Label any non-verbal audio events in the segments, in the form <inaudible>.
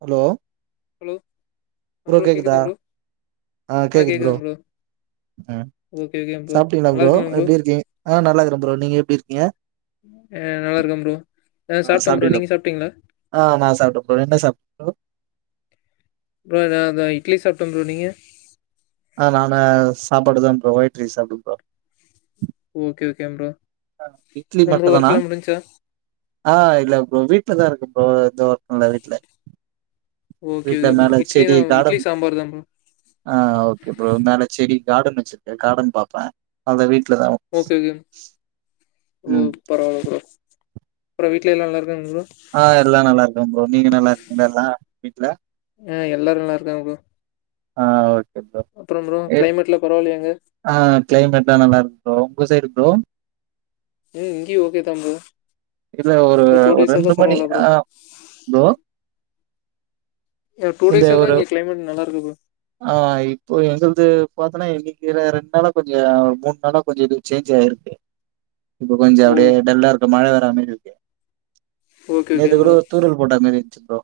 Hello hello bro கேக்குதா ஆஹ் கேக்குது ப்ரோ உம் ஓகே ஓகே ப்ரோ சாப்பிட்டீங்களா நல்லா ப்ரோ இருக்கீங்களா எப்பிடிருக்கீங் ஆஹ் நல்லாருக்கே ப்ரோ நீங்க எப்படிருக்கீங்க ஆ நல்லா இருக்கே ப்ரோ ஆ சாப்ட்டே ப்ரோ நீங்க சாப்டீங்களா ஆஹ் நா சாப்ட்டே ப்ரோ என்ன சாப் <inaudible> ப்ரோ ப்ரோ நா தா இட்லி சாப்ட்ட ப்ரோ நீங்க ஆஹ் நானு சாப்பாடுதா ப்ரோ ஒயிட் ரைஸ் சாப்ட்டே bro okay okay bro idli அப்றோ ப்ரோ மட்டும் தானா ஒர்க்லா முடிஞ்ச்சா ஆஹ் இல்ல ப்ரோ வீட்லதா இருக்கே இப்போ எந்த ஒர்க்கு இல்ல வீட்ல ஓகே வீட்ல ஓகே ப்ரோ மேல இட்லி செடி தா இட்லி கார்டன் சாம்பார் தா ப்ரோ ஆஹ் ஓகே ப்ரோ மேல செடி கார்டன் வச்சிருக்கே கார்டன் பாப்பேன் அத வீட் வீட்லதா உம் ம் பரவால்ல பரவா அப்றோம் வீட்ல எல்லாரும் நல்லா இருக்காங்க ப்ரோ ஆஹ் எல்லா நல்லா இருக்காங்க ப்ரோ நீங்க நல்லா இருக்கீங்கள எல்லா வீட்ல ஆ எல்லாரும் நல்லா இருக்காங்க ப்ரோ ஆ ஓ அப்றோ ப்ரோ <unintelligible> கிளைமேட்லா பரவால்லையா அங்க ஆ கிளைமேட் எல்லாம் நல்லா இருக்கு ப்ரோ உங்க சைடு ப்ரோ ம் இங்கே ஓகே தான் இல்ல ஒரு ப்ரோ டூ ஒரு டேஸ்ச தான் மணி பரவால்ல ப்ரோ ஆ ப்ரோ. டூ இந்த டேஸ்ச தான் ஒரு இங்க கிளைமேட் நல்லா இருக்கு ப்ரோ ஆ இப்போ எங்களது பாத் ஆனா இன்னைக்கு ரெண்டு நாளா கொஞ்சம் மூணு நாளா கொஞ்சம் இது சேஞ்ச் ஆயிருக்கு இப்ப கொஞ்சம் ஓ அப்பிடியே டல்லா இருக்க மழ வரா மாரி இருக்கு ஓகே ஓகே நேது கூட ப்ரோ ஒரு தூரல் போட்டா மேரி ச் ப்ரோ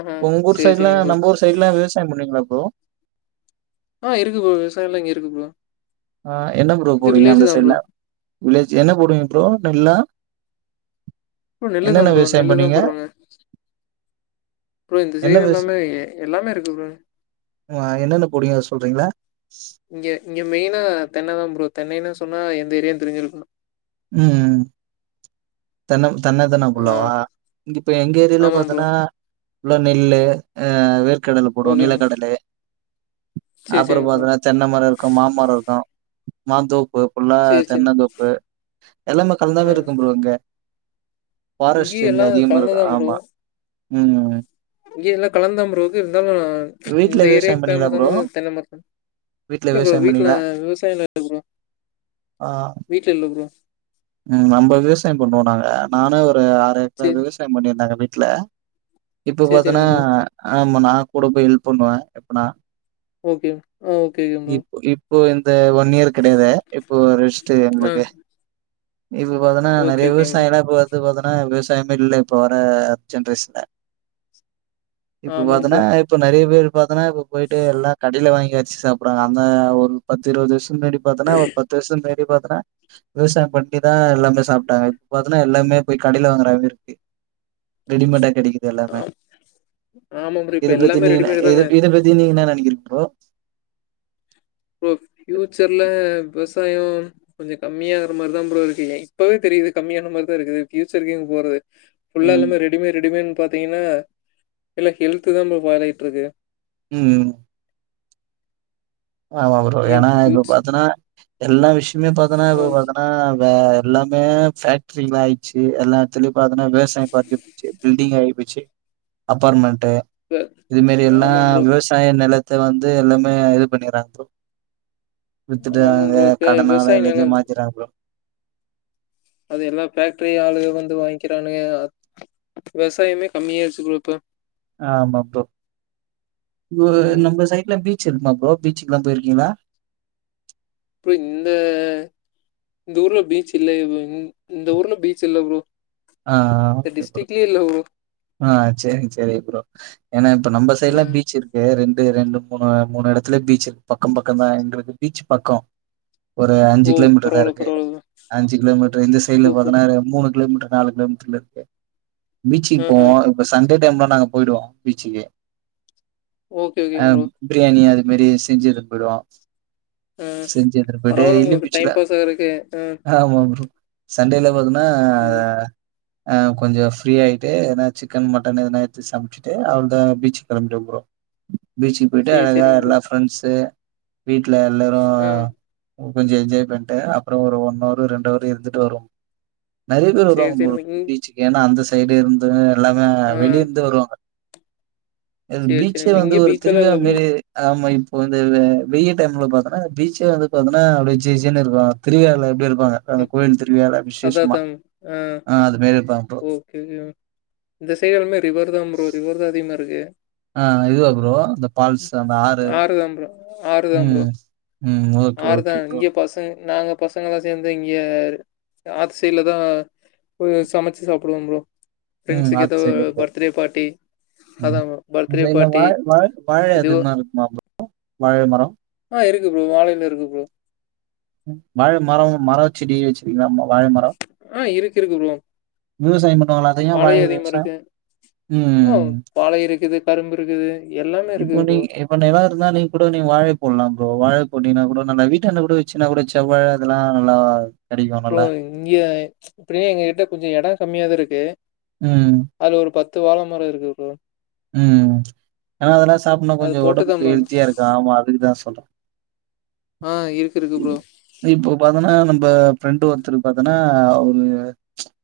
ஆஹா ஒங்கூர் சேரி சைடு்ல சேரிங்க ப்ரோ நம் ஊர் <unintelligible> <unintelligible> விவசாய பண்ணிக்கங் என்ன ப்ரோ ஆ இருக்கு ப்ரோ விவசாயலா இங்க இருக்கு ப்ரோ ஆஹ் என்ன ப்ரோ இது போடுவீங்க வில்லேஜ் அந்த தான் ப்ரோ. சைட்ல வில்லேஜ் என்ன போடுவீங்க ப்ரோ நெல்லா ப்ரோ நெல்லுதான் என்னென்ன ப்ரோ விவசாயம் நெல்லுதான் பண்ணுவீங்க? போட்றோங்க ப்ரோ இந்த என்ன சைடு விவசா எல்லாமே எல்லாமே இருக்கு ப்ரோ ஆ என்னென்ன போடுவீங்க அத சொல்றீங்களா? இங்க இங்க மெய்னா தென்ன தான் ப்ரோ தென்னைன்னு சொன்னா எந்த ஏரியா தெரிஞ்சிருக்கணு ம்ம் தென்ன தென்னைதானா ஆ புள்ளாவா இங்க இப்ப எங்க ஏரியால ஆமா ப்ரோ. பாத்தனா ஃபுல்லா நெல்லு ஆஹ் வேர் கடல ஓகே போடுவாங்க நில ப்ரோ. கடலு சரி அப்பறம் சரிங்க ப்ரோ. பாத்தன்னா தென்னமரம் இருக்கு மாமரம் இருக்கு மாந்தோப் உப்பு புள்ளா சரி சரிங்க. தென்னந்தோப்பு எல்லாமே ஆ கலந்தாவே இருக்கும் ப்ரோ இங்க பாரஸ்ட் இங்கேயும் இங்க எல்லாம் அதிகமா இருக்கு ஆமா ம் ம் இங்க எல்லாம் கலந்து தான் ப்ரோயிருக்கு இருந்தாலும் வீட்ல இந்த விவசாயம் ஏரியாக்கு பண்ணீங்களா பேமஸ் ப்ரோ? ஆனது தென்ன மரத்தாம் வீட்ல இல்ல ப்ரோ விவசாயம் வீட்டுல பண்ணீங்களா? விவசாயலாயில்ல ப்ரோ ஆ. வீட்டுல இல்ல ப்ரோ ம் நம்ப விவசாயம் பண்றோம் நாங்க நானு <unintelligible> ஆறு ஏக்கரா சரி விவசாயம் பண்ணிருந்தாங் <unintelligible> <unintelligible> இப்ப சரி பாத்தன்னா சரிங்க ப்ரோ. ஹ <unintelligible> நான் கூட போய் ஹெல்ப் பண்ணுவேன் எப்பனா ஓகே ஆஹ் ஓகே ஓகே ப்ரோ <unintelligible> இது ஒன் இயர் கிடையாது இப்போ ரெஸ்ட்டு ஆ எங்குளுக்கு இப்ப பாத்தனா ஓகே நிறைய ஓகேங்க ப்ரோ. விவசாயம்ல்லாம் <unintelligible> து பாத்தன்னா விவசாயமே இல்ல இப்ப வர ஜென்ரேஷன்ல இப்ப ஆமாம் பாத்தன்னா ப்ரோ. இப்ப நறைய பேர் பாத்தன்னா இப்போ போயிட்டு எல்லா கடைல வாங்கி வச்சி சாப்புர்றாங் அந்த ஒரு பத்து இருவது வர்ஷ் முன்னாடி பாத்தனா ஒரு பத்து வர்ஷொ பின்னாடி பாத் த விவசாயம் பண்ட்டேதா எல்லாமே சாப்ட்டாங்க இப்ப பாத்தன்னா எல்லாமே போய் கடைல வாங்குற மாரி இருக்கு ரெடிமேடா கெடைக்கிது ஆ எல்லாமே ஆமா ப்ரோ. இப்ப இதப் பத்தி எல்லாமே நீங்க என்ன ரெடிமேடு இத தானே. இதப் பத்தி நீங்க என்ன நெனக்கிறீங் அ ப்ரோ ஃப்யூச்சர்ல விவசாயொம் கொஞ்சொ கம்மியாற மாரிதா ப்ரோ இருக்கு ஏ இப்பவே தெரியிது கம்மியான மாரிதா இருக்குது ஃப்யூச்சருக்கு எங்க போறது ஃபுல்லா ம். எல்லாமே ரெடிமே ரெடிமேன் பாத்தீங்கனா இல்ல ஹெல்த்துதா இப்ப பலகிட்ருக்கு உம் ஆமா ப்ரோ ஏன் ஏன்னா இப்ப ஃபியூச் பாத்தன்னா எல்லா விஷ மே பாத்தனா ஆ இப்ப பாத்தனா வே எல்லாமே ஃபேக்ட்ரிங்ளாயிட்ச்சி எல்லாத்லயு பாத்தனா விவசாயம் <unintelligible> பில்டிங் ஆயி போச்சி அப்பார்மென் ட்டு இப்ப இது மேரியெல்லா ஆமா ப்ரோ. விவசாய நெலத் த வந்து எல்லாமே இது பண்ணிர்றாங் ப்ரோ வித்துட்டு ஆமா ப்ரோ. இப்ப கடனால விவசாய எல்லாத்தையு நிலம் மாத்திர்றாங்க ப்ரோ அது எல்லா ஃபேக்ட்டரி ஆளுக வந்து வாய்ங்கிறானுங்க அ விவசாயமே கம்மியாயிருச்சி ப்ரோ இப்ப ஆமா ப்ரோ வ ம். நம்ம சைட்ல பீ ச்சு இருக்குமா ப்ரோ பீச்சுக்குல்லா போயிருக்கீங்களா ப்ரோ இந்த இந்த ஊர்ல பீச் இல்லையே இந் இந்த ஊர்ல பீச் இல்ல ப்ரோ ஆ ஆ இந்த ஓகே ப்ரோ டிஸ்ட்ரிக்லயே இல்ல ப்ரோ. ஆ சேரிங் சேரி ப்ரோ ஏன்னா இப்ப நம்ப சைட்லா ஆ. பீச் இருக்கு ரெண் டு ரெண்டு மூணு மூணு எடத்துல பீச் இருக் பக்கம் பக்கந்தா எங்களுக்கு பீச் பக்கொ ஒரு அஞ்சி ஓ கிலோமீட்டர்தா பரவால்ல, இருக்கு பரவால்ல ப்ரோ. அஞ்சு கிலோமீட்டர் இந்த சைட்ல சூப்பர். பாத்தன்னா ஒரு மூணு கிலோமீட்டர் நாலு கிலோமீட்டர்ல இருக்கு பீச்சிக்கு ஆஹா. போவோம் இப்ப சன் டே டைம்ல நாங்க போய்டுவோ பீச்சுக்கு ஓகே, அ ஓகேங்க ப்ரோ. பிரியாணி அது இந்த மாரி செஞ்சு எடுத்து போயிடுவோ ஆ. செஞ்சு எடுத்து பேய் பரவால்ல டெய்லி உங்களுக்கு பீச்சுல டைம் பாஸ் ஆகறக்கு. ஆ. ஆமா ப்ரோ. சன்டேல போதுன்னா ம். அஹ் கொஞ்சம் ஃப்ரீ ஆயிட்டு ஏன்னா சிக்கன் மட்டன் எதுனா எடுத்து சமச்சுட்டு அவ்ளதா பீச்சு கிளம்பிடுவே ப்ரோ பீச்சுக்கு போய்ட்டு சரி, அழகா சரிங்க ப்ரோ. எல்லா ஃப்ரெண்ட்ஸூ வீட்ல எல்லாரும் ஆ. கொ கொஞ்சோ என்ஜாய் பண்டே அப்புறோ ஒரு ஒன் அவர் ரெண்டு அவர் இருந்துட்டு வருவோம் நெறைய பேர் சரி, வருவாங் சரி ப்ரோ இங் பீச்சுக்கென்ன அந்த சைடு இருந்து எல்லாமே ஆ. வெளிய இருந்து வருவாங்க எது சரி, சரிங்க பீச்சே ப்ரோ. வந்து இங்க ஒரு பீச்செல்லாம் திருவிழா இல்ல ப்ரோ. மறி ஆமா இப் இப்போ வந்து வெய டைம்ல பாத்தோன்னா பீச்சே வந்து பாத்தோன்னா அப்டியே ஜெ ஜென்னு இருக்கோ திருவிழால எப்படி இருக் இருப்பாங்க அந்த ம். கோயில் திருவிவால அதான், விசேஷமா அதான். ஆ அது மாரி இருப்பாங்க ப்ரோ ஓகே ஓகே இந்தசைடெலாமே ரிவர் தான் ப்ரோ ரிவர் தா அதிகமா இருக்கு ஆஹ் இதுவா ப்ரோ அந்த ம். பால்ஸூ அந்த ஆறு தான் ப்ரோ. ஆறு தாஞ ப்ரோ உம் ஓகே ஆறு ஓகே தான். ப்ரோ இங்க பசங்க நாங்க பசங்களா சேந்து இங்க ஆத்து சைட்ல தா போய் சமச்சு சாப்பிடுவோ ப்ரோ உம் ஃப்ரெண்ட்ஸுக்கு ஆஃப் ஏதோ சைட் இல ப்ரோ பர்த்டே பார்ட்டி அதா உம் ப்ரோ பர்த்டே உங்க <unintelligible> பார்ட்டி வாழ் வாழ் வாழை இதுவோ அதிகமா இருக்குமா ப்ரோ வாழை மரம். இது வாழை இருக்கு ப்ரோ வாழ மரோ மரோ செடி வச்சிருக்கங்களா <unintelligible> வாழை மரோ ஆ இருக்கு இருக்கு ப்ரோ விவசாயம் பண்ணுவங்களா அங்கயு வாழை வாழையு இல அதிகமா விவசாயோ இருக்கு ஆ உம் வாழை இருக்குது கரும்பு இருக்குது எல்லாமே இப்போ இருக்குது ப்ரோ நீங் இப்ப நெலோ இருந்தா நீங் கூட வாழை போட்லா ப்ரோ வாழை போட்டீனா கூட நல்ல வீட்டாண்ட கூட சின்னா கூட செவ்வாழ அதெல்லா நல்லாவா ப்ரோ இங்க எப்படியு எங்க கிட்ட கொஞ்சோ எடோ கம்மியாதா இருக்கு உம் அதுல ஒரு பத்து வாழ மர இருக்கு ப்ரோ உம் ஆனா அதெல்லா சாப்டோனா அது கொஞ்சோ போட்டுதா உடம்புக்கு ப்ரோ ஹெல்த்தியா இருக்கு ஆமா அதுக்குதா சொல்றே ஆ இருக்கு இருக்கு ப்ரோ இப்ப பாத்தோன்னா நம்ம ந ஃப்ரெண்டு ஒருத்தரு பாத்தன்னா அவரு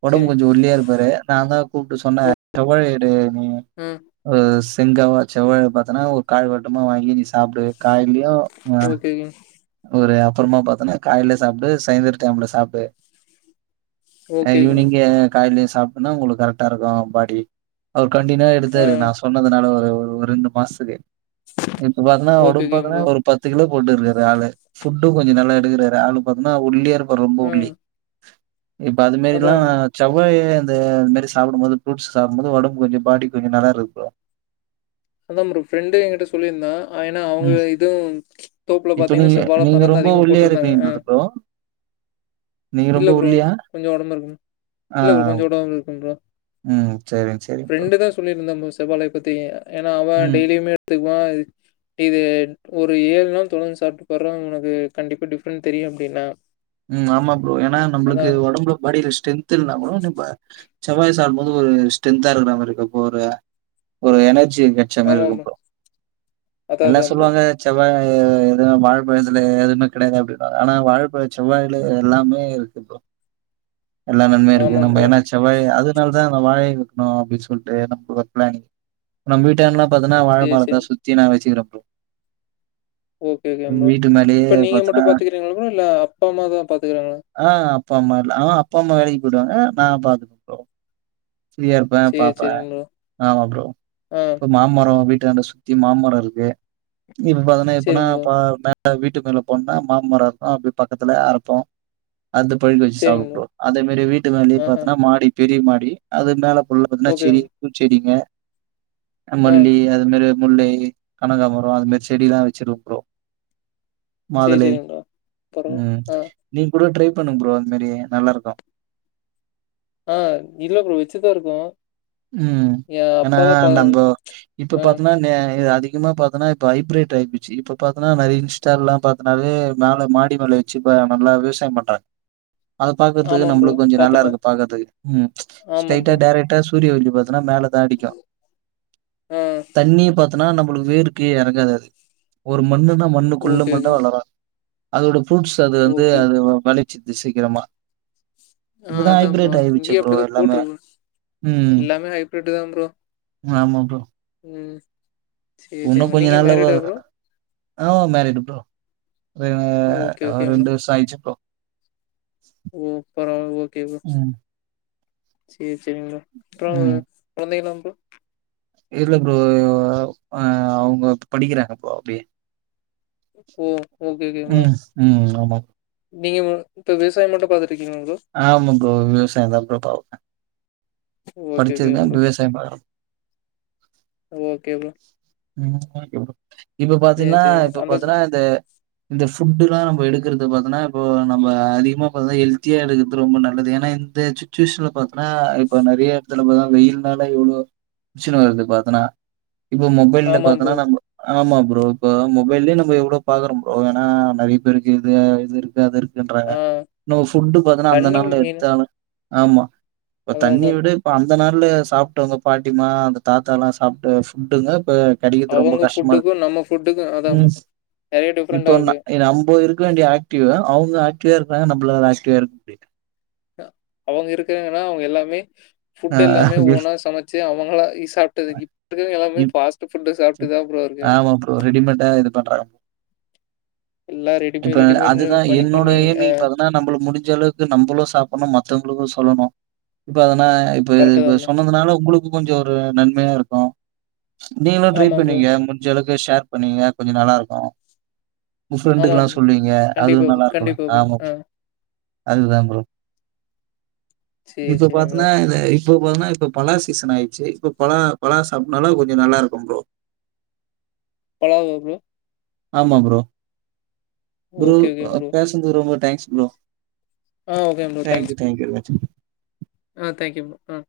ஒடம்பு சேரிங் கொஞ்சொ ஒல்லியா இருப்பாரு நாதான் உ சொன்ன ஓ தவழேடு நீ ஆ அஹ்ஸ் செங்காவா செவ்வாழய பாத்தனா ஒரு காய்வட்டமா வாங்கி நீ சாப்டு காய்லியோ உம் ஓகேங்க ஒரு அப்றமா பாத்தோன்னா காலைல சாப்டு சாய்ந்திர டைம்ல சாப்டு அஹ் ஓகேங்க ஈவ்னிங்கு காலைலயு அப்டினா உங்களுக்கு கரெக்டா இருக்கும் பாடி அவர் கண்டினியுவா ஆ எடுத்தாரு நான் சொன்னதுனால ஒரு ரெண்டு மாசத்துக்கு இப்ப பாத்தன்னா ஓகே ஒடம்பு ஓகேங்க பாத்தன்னா ப்ரோ ஒரு பத்து கிலோக் <unintelligible> ஆளு ஃபுட்டு கொஞ்சோ நல்லா எடுக்கறா ஒரு ஆளு பாத்தன்னா ஒல்லியா இருப் அ ரொம்ப ஆ ஒல்லி இப்ப அதா அதுமாரில்லா செவ்வாழய அந்த அதுமாரி சாப்டும் போது ஃப்ரூட்ஸ் சாப்டும்போது ஒடம்பு கொஞ்சம் பாடி கொஞ்சம் நல்லா இருக்கு ப்ரோ அதான் ப்ரோ ஃப்ரெண்டே எங்கிட்ட சொல்லியிருந்தா அ ஏன்னா அவங்க ம் இதுவும் ப்ச் தோப்புல இப்ப பாத்தீங்கன்னா நீங்க செவ்வாழ நீங்க பழந்தா ரொம்ப அதிகமா ஒல்லியா போட்ருந்தாங்க இருப்பீங்க ஆ போல ப்ரோ. நீங்க இல்ல ரொம்ப ப்ரோ ஒல்லியா? கொஞ்சம் ஒடம்பு இரு இல்ல ப்ரோ கொஞ்சம் ஒடம்பு இருக்கும் ப்ரோ உம் சரி சரிப்பா இன்னமு செவ்வாழை பத்தியே ஏன்னா அவ டெய்லியுமே எடுத்துக் <unintelligible> இது ஒரு ஏழு நாள் தொடர்ந்து சாப்ட்டு பார்ரா ஒனக்கு கண்டிப்பா டிஃப்ரெண்ட் தெரியு அப்டின்னா உம் ஆமா ப்ரோ ஏன்னா நம்ளுக்கு ஒடம்புல பாடியில ஸ்ட்ரென்த் இல்லனாக்கூடோ <unintelligible> செவ்வாழைய சாப்டும்போது ஒரு ஸ்ட்ரென்தா இருக்குற மாரி இருக்கு <unintelligible> ஒரு எனர்ஜி எச்ச மாரி ஆமா இருக்கு ப்ரோ. இப்போ அதான் எல்லா அதான் ப்ரோ. சொல்வாங்க செவ்வாழ எ எதுவு வாழ பழத்துல எதுமே கெடையாது அப்டின்னுவாங்க ஆனா வாழபழத் செவ்வாழைல எல்லாமே இருக்கு ப்ரோ எல்லா நன்மை இருக்கு ஆமாம் நம்ப ப்ரோ. ஏன்னா செவ்வாழய அது நல் அதா அந்த வாழைய வைக்கணு அப்டின் சொல்ட்டு நம்ளுக்கு ஒரு பிளானிங் நம்ப வீட்ட <unintelligible> பாத்தனா வாழ சரி, மரத்த சரி. சுத்தி நா வச்சுகிற ஓகே ஓகே <unintelligible> வீட்டு மேலேயே இப்ப நீங்க மட்டு பார்த்தோன்னா பாத்துக்கிறீங்களோ இல்ல அப் ப்பாம்மாதா பாத்துக்கறாங்களா ஆ அப்பா அம்மா <unintelligible> ஆ அப்பா அம்மா வேலைக்கு போய்டுவாங்க நா பாத்துக்குவே ப்ரோ. ஃப்ரியா இருப்பே சரி, பாப்பேன், சரிங்க ப்ரோ. ஆமா ப்ரோ ஆ இப்ப மாமரோ வீட் டண்ட சுத்தி மாமரோ இருக்கு. இப் பாதனா இப்பனா சரிங்க ப்ரோ. பா <unintelligible> ஆ வீட்டுக்கு மேல போனா மாமரோ இருக்கு அப்டியே. பக்கத்துல அறப்போ அது பழுக்க வச்சு சரிங்க ப்ரோ. சாப்புட்டோ அதே மாரி வீட்டுக்கு <unintelligible> ஆஹ. பாத்தன்னா மாடிப் பெரிய மாடி அது மேலப் <unintelligible> னா சேரி ஓகேங்க. பூச்செடிங்க. அ ஆ மல்லி அது மாரி <unintelligible> முல்லை கனகாாமரோ அது மாரி செடில்லா வச்சிருக்குறோ சேரி சேரிங் ப்ரோ. பரவால்ல. உம் ஆ, நீங் கூட ட்ரை பண்ணுங்க ப்ரோ அது மாரி நல்லா இருக்கு ஆ, இல்ல ப்ரோ வெச்சுதா இருக்கே உம் ஏன்னா நம்போ இப்ப ஆ. பாத்தோம்னா நே இது அதிக் அதிகமா பாத்தோன்னா இப்ப ஹைப்ரேட் ஆய்ப்போச்சு இப்பப்பாத்தன்னா நெறைய இன்ஸ்டால்லா பாத்தனாவே மேல மாடி மேலல வச்சுப்ப நல்லா விவசாயோ பண்றாங் அத ஆமா பாக்குறதுக்கு ப்ரோ. நம்மளுக்கு கொஞ்சோ நல்லா பாத்தேன் பா இருக்கு பாக்குறதுக்கு ம் ம்ச் ஆமா ஸ்ட்ரைட்டா ப்ரோ. டைரக்ட்டா ஸ் <unintelligible> த்துன்னா மேல தாட்டிக்கு ஆ தண்ணி பத் த்துன்னா நம்மளுக்கு வேர்க்கே இறங்காது அது ஒரு மண்ணுத்தா ஆ மண்ணுக்குள்ள ஓகே, மட்டு ஓகே. வளரா. அதோடு. ஃப்ரூட்ஸ் அது வந்து ஓகே. அ வளிச்சுத் து சீக்கிரமா. ஆஹ் இப்பதான் அதா ப்ரோ ஹைபிரேட் ஆயிடுச்சு இங்கேயு ப்ரோ அப்டிதா எல்லாமே போட்ருந்துச் எல்லாமே ஹைபிரிட்தா ப்ரோ. ஆமாப்பா. உம். சேரி சேரி நீங்க மேரிடா ப்ரோ. ஆஹ் மேரிடு ப்ரோ ஏ ஓகே, ஆ ஓகே ரெண்டு வருச அயிருச்சு ப்ரோ. உ ப ஓகே ப்ரொ ம் சேர் செரிங்க அப்றோ ம் கொழந்தைகளா ம் இல்ல ப்ரோ அ அவங்க படிக்கிறாங்க இப்போ அப்டியே ஓ ஒகே ஒகேங்க ம் ஆமா நீங்க <unintelligible> இப்ப விவசாய மட்டு பாக்குற் ஆமா ப்ரோ விவசாய தா <unintelligible> ஓகே, ஓகே படிச்சதுகா <unintelligible> ப்ரோ. விவசாய பாக்கறோ ம் ம் ஒகே ப்ரோ இப்ப பாத்தீன்னா சரிங்க. இப்ப அந்த பாத்தனா இந்த இந்த ஃப் ஃபுட்டுல்லா நம்ம எடுக்கறது பாத்தனா இப்போ நம்ம அதிகமா பாத்த ஹெல்த்தியா எடுக்கறது ரொம்ப நல்லது ஏன்னா எந்த சுச்சுவேஷன்ல பாத்தோனா இப்போ நறிய ஈடத்துல பாத்த வெயில்னால எவ்ளோ ப்ரச்சின வருது பாத்தனா இப்போ <unintelligible> ஆமா ப்ரோ. பாத்தோன நம்ம ஆமா ப்ரோ இப்ப மொபைல்லயே நம்ம எவ்ளோ பாக்றோ ப்ரோ ஏன்னா நறிய பேருக்கு இது இது இருக்கு அது இருக் குன்றாங்க ஆ நம ஃபுட் பாத்தன்னா அந்த தண்ணி நாள்ல மெயின் எடுத்தாங்க ஆமா இப்ப அதான், தண்ணி அதான். விட இப்ப அந்த நா உள்ள சாப்டோ உங்க பாட்டிமா அந்த தாத்தா லா சாப்ட்டு ஃபுட்டுல போன் அவங்க ஃபுட்டுக்கு நம்ம ஃபுட்டுக்கு அதா ம். உண்ம நறைய டிஃப்ரெண்டா இருக்கு குலா இங்க ஆக்ட்டிவ்வ அவுங்க ஆக்ட்டிவ்வ இருக்காங்க நம்ப்ளால ஆக்ட்டிவ்வா இருக் முடில அவங்க இருக்கறங்கனா அவங்க எல்லாமே ஆ ஃபுட் எல்லாமே ஓனா சமைச்சு அவங்களா இ சாப்டது இப்ப இருக்குற எல்லாமே இப் ஃபாஸ்ட் ஃபுட் சாப்பிட்டு தான் ப்ரோ இருக்கு ஆமா ப்ரோ ரெடிமேடா இது பண்றாங்க எல்லாம் இப்ப ரெடிமேட் ரெடிமேட்னு அதுதா பண்ணி என்னோட பண்ணி ஆ <unintelligible> காக தா நம்மலு முடிஞ்ச அளவுக்கு நம்மளு சாப்டணு மத்தவங்களுக்கு சொ <unintelligible> இப்போ இப்ப கரெக்ட்டு இப்போ தான் ப்ரோ சொன்னதுனால உங்களுக் கொஞ்ச ஒரு நன்மையா இருக்கோ ட்ரை ஆமாம் ப்ரோ பண்ணீங்க முஞ்ச அளக் து ஷேர் பண்ணீங்க கொஞ்ச நல்லா இருக்கோ உ ஃப்ரெண்டுகெல்லா ஆமாம் ப்ரோ சொல்லுவீங்க அதுவு கண்டிப்பா நல்லா இருக்குலா கண்டிப்பா ப்ரோ ஆமா ஆ அதுதா ப்ரோ சரி இப்போ சரிங்க பாத்தன ப்ரோ <unintelligible> இப்போ போததுன்னா இப்ப பலா சீசன் ஆயிச்சு இப்போ பலா பலா சாப்பனால கொஞ்சம் நல்லா இருக்கும் ப்ரோ பழாவா போரோ ஆம்மா போரோ குர ஓகே ஓகே ப்ரோ பேசந்து ரொம்ப ங்க் ப்ரோ ஆ ஓகே போ thank thanks you, thank you very much. ஆஹ் தேங்க்யூ போரோ ஆ